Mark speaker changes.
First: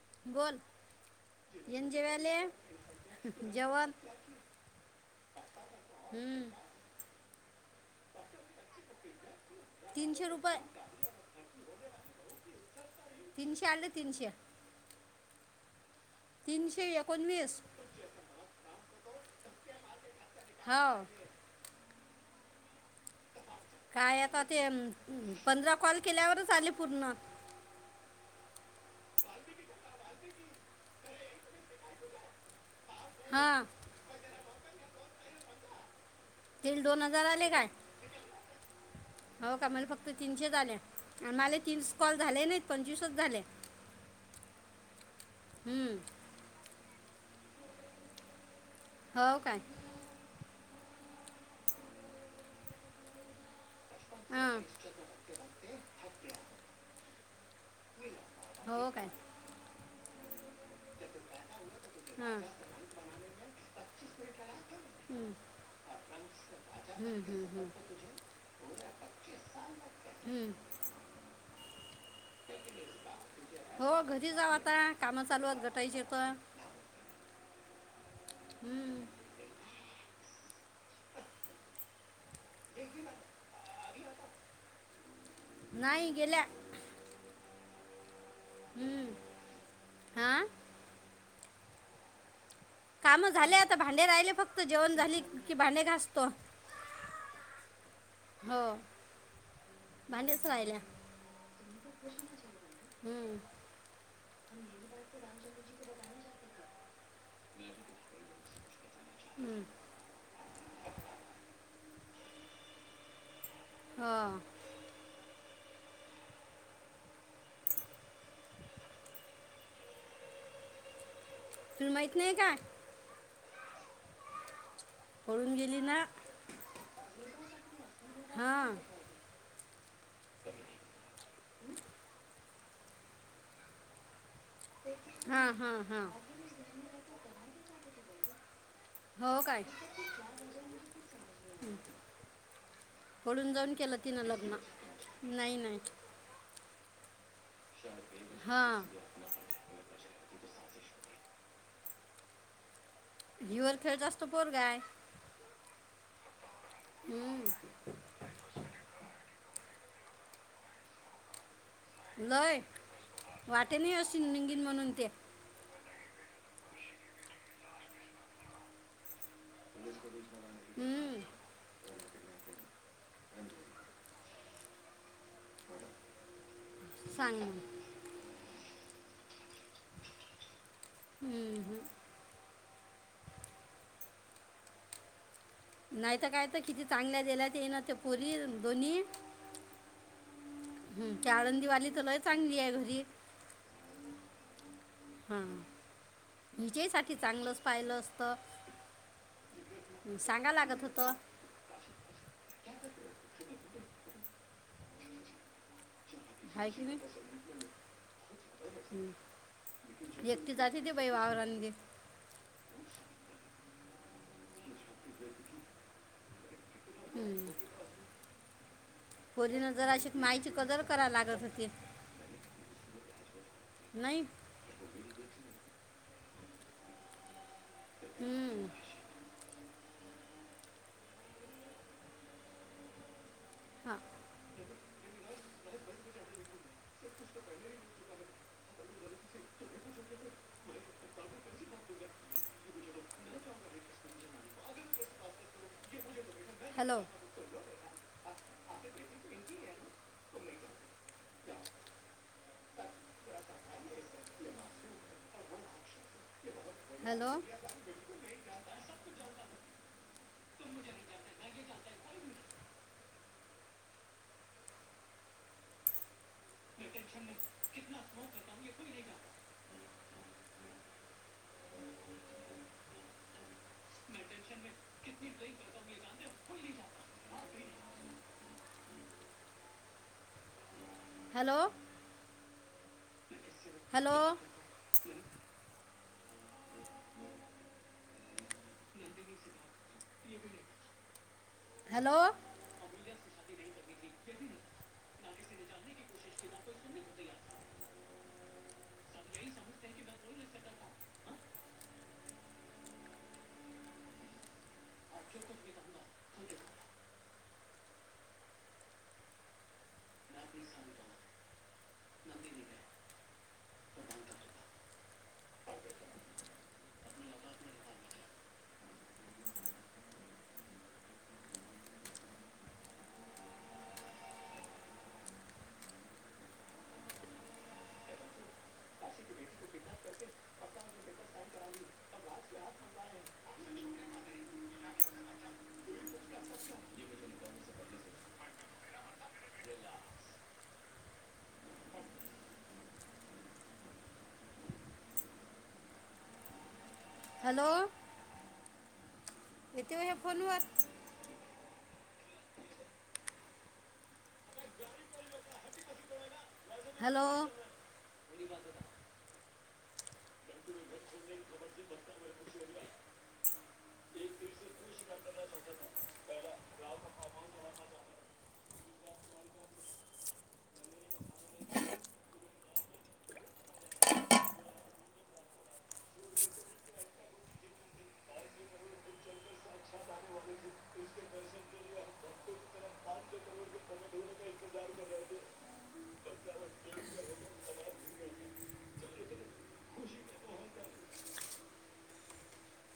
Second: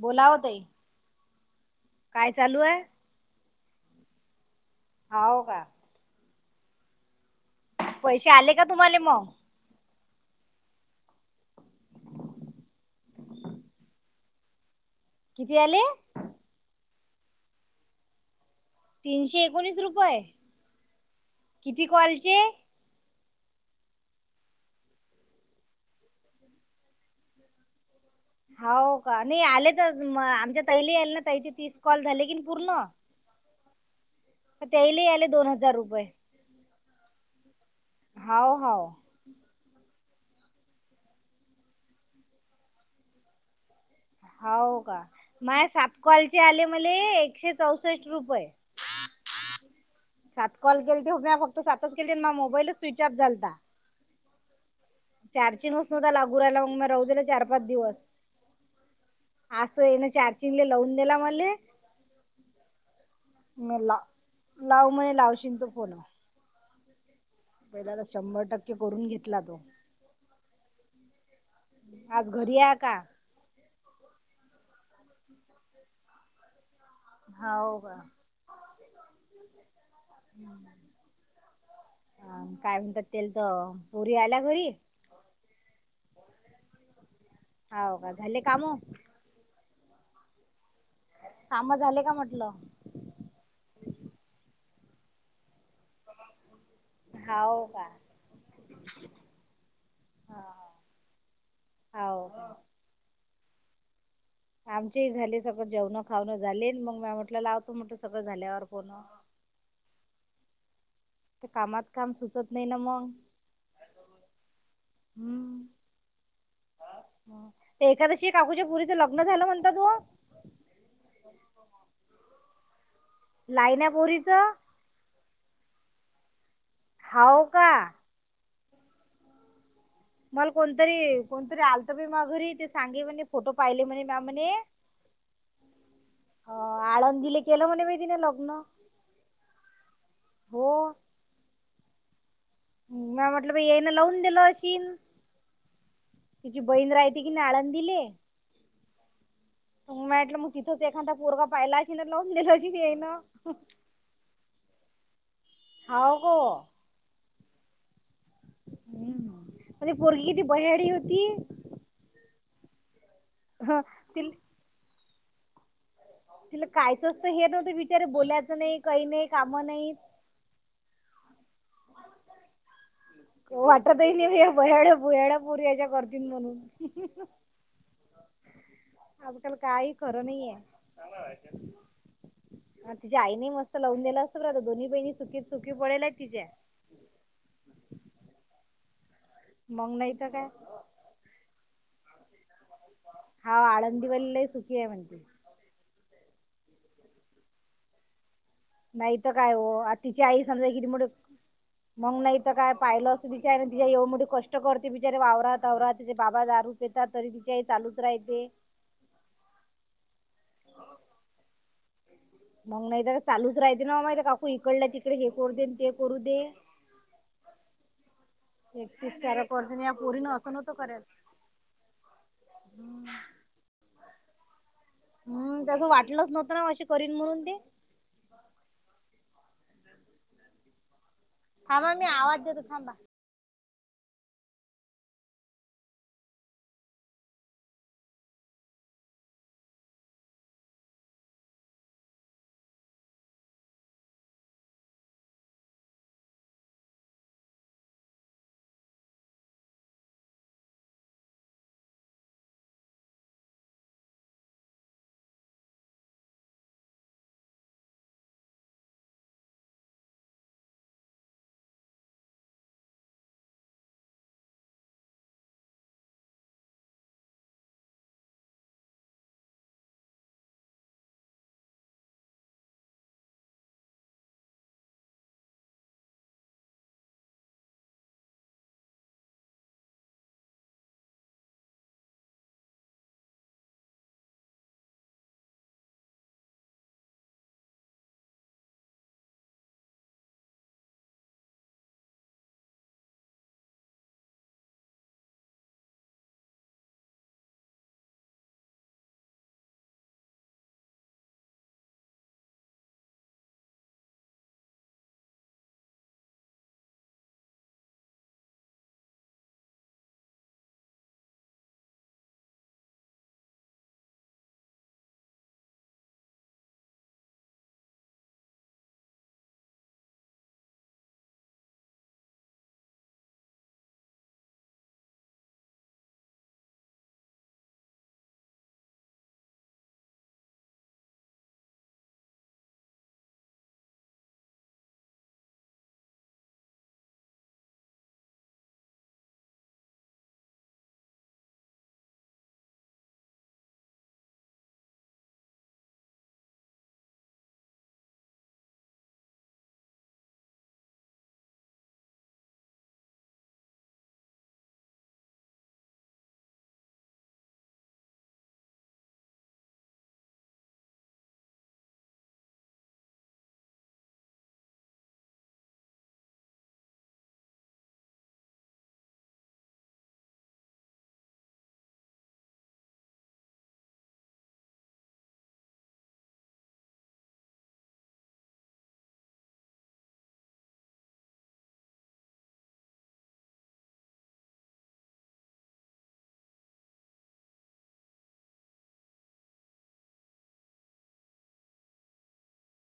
Speaker 1: बोलाव
Speaker 2: बोल,
Speaker 1: ताई
Speaker 2: येन
Speaker 1: काय
Speaker 2: जेवाले,
Speaker 1: चालू आहे
Speaker 2: जेवण
Speaker 1: हाव का?
Speaker 2: हम्म.
Speaker 1: पैशे आले का तुम्हाला मग?
Speaker 2: तीनशे रुपये, तीनशे आले तीनशे
Speaker 1: किती आले?
Speaker 2: तीनशे एकोणवीस.
Speaker 1: तीनशे एकोणीस रुपये,
Speaker 2: हो
Speaker 1: किती कॉलचे?
Speaker 2: काय आता ते पंधरा कॉल केल्यावरच आले पूर्ण.
Speaker 1: हाव का? नाही आले तर आमच्या ताईले येईला ना, ताईचे तीस कॉल झाले की पूर्ण.
Speaker 2: हां.
Speaker 1: त्याईले आले दोन हजार रुपये.
Speaker 2: तिले दोन हजार आले काय?
Speaker 1: हाव हाव.
Speaker 2: हो का? मला फक्त तीनशे आले आणि माले तीस कॉल झाले नाहीत, पंचवीसच झाले.
Speaker 1: हो का? माया सात
Speaker 2: हं,
Speaker 1: कॉलचे आले मले एकशे चौसष्ट रुपये.
Speaker 2: हो काय?
Speaker 1: सात कॉल केले ते म फक्त सातच केले, मग मोबाईलच स्विचऑफ झालता.
Speaker 2: हां.
Speaker 1: चार [unintelligible] चिनस नव्हता लागू राहिला मग म राहूं दिला चार-पाच दिवस.
Speaker 2: हो काय?
Speaker 1: आज तो ये ना चार्चिंगले लावून दिला मले.
Speaker 2: हां.
Speaker 1: मेला लाव म्हने लावशील त फोन.
Speaker 2: ह् हम् हम्म.
Speaker 1: पहिला तर शंभर टक्के करून घेतला तो.
Speaker 2: हं.
Speaker 1: आज घरी आहे का
Speaker 2: हो घरी जाऊ आता, काम चालूयत घटायची तर.
Speaker 1: हा हो का
Speaker 2: हम्म
Speaker 1: हम्म अ काय म्हणतात तेल त पोरी आयल्या घरी.
Speaker 2: नाही गेल्या
Speaker 1: हो का झाले काम.
Speaker 2: हा
Speaker 1: काम झाले का म्हटलं.
Speaker 2: काम झाले आता भांडे राहिले फक्त जेवण झाली की भांडे घास
Speaker 1: होव का
Speaker 2: भांडीच राहिल्यात.
Speaker 1: हो
Speaker 2: हम
Speaker 1: आमचीही झाले सगळं जेवण खाणं झाले मग म म्हटलं लावतो. म्हटलं सगळं झाल्यावर फोन.
Speaker 2: हम्म
Speaker 1: ते कामात काम सुचत नाही ना मग.
Speaker 2: हा
Speaker 1: ह् ते एखादशी काकूच्या पोरीचं तिचं लग्न झालं म्हणतात वो.
Speaker 2: तुला माहीत नाही का.
Speaker 1: लाईना पोरीचं.
Speaker 2: पळून गेली ना.
Speaker 1: हो का
Speaker 2: हा
Speaker 1: मला कोणतरी कोणतरी आलत प मा घरी ते सांगे म्हणे फोटो पाहिले म्हणे म्हणे.
Speaker 2: हा हा हा
Speaker 1: अ आळंदीले केलं म्हणे तिने लग्न.
Speaker 2: हो काय.
Speaker 1: हो म्या म्हटलं
Speaker 2: पळून
Speaker 1: बाई
Speaker 2: जाऊन
Speaker 1: येईन
Speaker 2: केल
Speaker 1: लावून
Speaker 2: तिनं
Speaker 1: दिलं
Speaker 2: लग्न
Speaker 1: अशीन
Speaker 2: नाही नाही.
Speaker 1: तिची बहीण राहिती की नाय आळंदीले.
Speaker 2: हा
Speaker 1: तु माहिटलं मग तिथंच एखादा पोरगा पाहियलाशी ना लावून असशील येई ना.
Speaker 2: हिवरखेडचाच तर पोर हाय.
Speaker 1: हा कह
Speaker 2: हम्
Speaker 1: पोरगी किती बयाडी होती.
Speaker 2: लय वाटे
Speaker 1: ह
Speaker 2: नाही असशी
Speaker 1: ति
Speaker 2: निंगीन म्हणून ते.
Speaker 1: तिला कायचं असत हे नव्हतं विचार बोलायचं नाही काही नाही काम नाही.
Speaker 2: ह
Speaker 1: वाटतही नाही बयाड्या बुयाड्या पोरी अशा करतील म्हणून.
Speaker 2: सांग मग
Speaker 1: आजकाल काही खरं नाहीे आहे.
Speaker 2: हम्म हम
Speaker 1: अ तिच्या आईने मस्त लावून दिलं असतं ब आता दोन्ही बहिणी सुकी
Speaker 2: नाहीत काय तर किती चांगल्या दिला ते ये ना ते पोरी दोन्ही
Speaker 1: मग नाही तर काय.
Speaker 2: हम् घरी आळंदी वाली तर लय चांगली आहे घरी.
Speaker 1: हा आळंदी वाली सुखी आहे म्हणते.
Speaker 2: हा हिच्याइसाठी चांगलंच पाहिलं असतं.
Speaker 1: नाही तर काय हो आता तिची आई
Speaker 2: सांगा
Speaker 1: समजा
Speaker 2: लागत
Speaker 1: किती
Speaker 2: होतं
Speaker 1: [unintelligible] मग नाही तर काय पाहिलं असं बिचारी ना तिच्या एवढ मोठी कष्ट करते बिचारी वावरात वावरात. त्याचे बाबा
Speaker 2: हाय
Speaker 1: दारू
Speaker 2: की नाही
Speaker 1: पेता. तरी तिच्याही चालूच रायते.
Speaker 2: हं. एकटी जाते ती बाई वावरांगे.
Speaker 1: मग नाही तर चालूच राहते ना माय काकू. इकडला तिकडे हे करू देन ते करू दे. [inaudible] एकटीस सार
Speaker 2: पोरीनं
Speaker 1: करती.
Speaker 2: जरा
Speaker 1: या
Speaker 2: अशी
Speaker 1: पोरीन अस
Speaker 2: माईची
Speaker 1: नव्हत
Speaker 2: कदर
Speaker 1: करायच.
Speaker 2: करा
Speaker 1: [inaudible]
Speaker 2: लागत होती नाही
Speaker 1: हम्म तस वाटलच नव्हत ना अशी करीन म्हणून ते.
Speaker 2: हम्म
Speaker 1: थांबा. मी आवाज देतो थांबा.
Speaker 2: हा
Speaker 1: [inaudible]
Speaker 2: hello hello [unintelligible] hello hello hello [unintelligible] [inaudible] hello किती वेळ हे फोनवर? हॅलो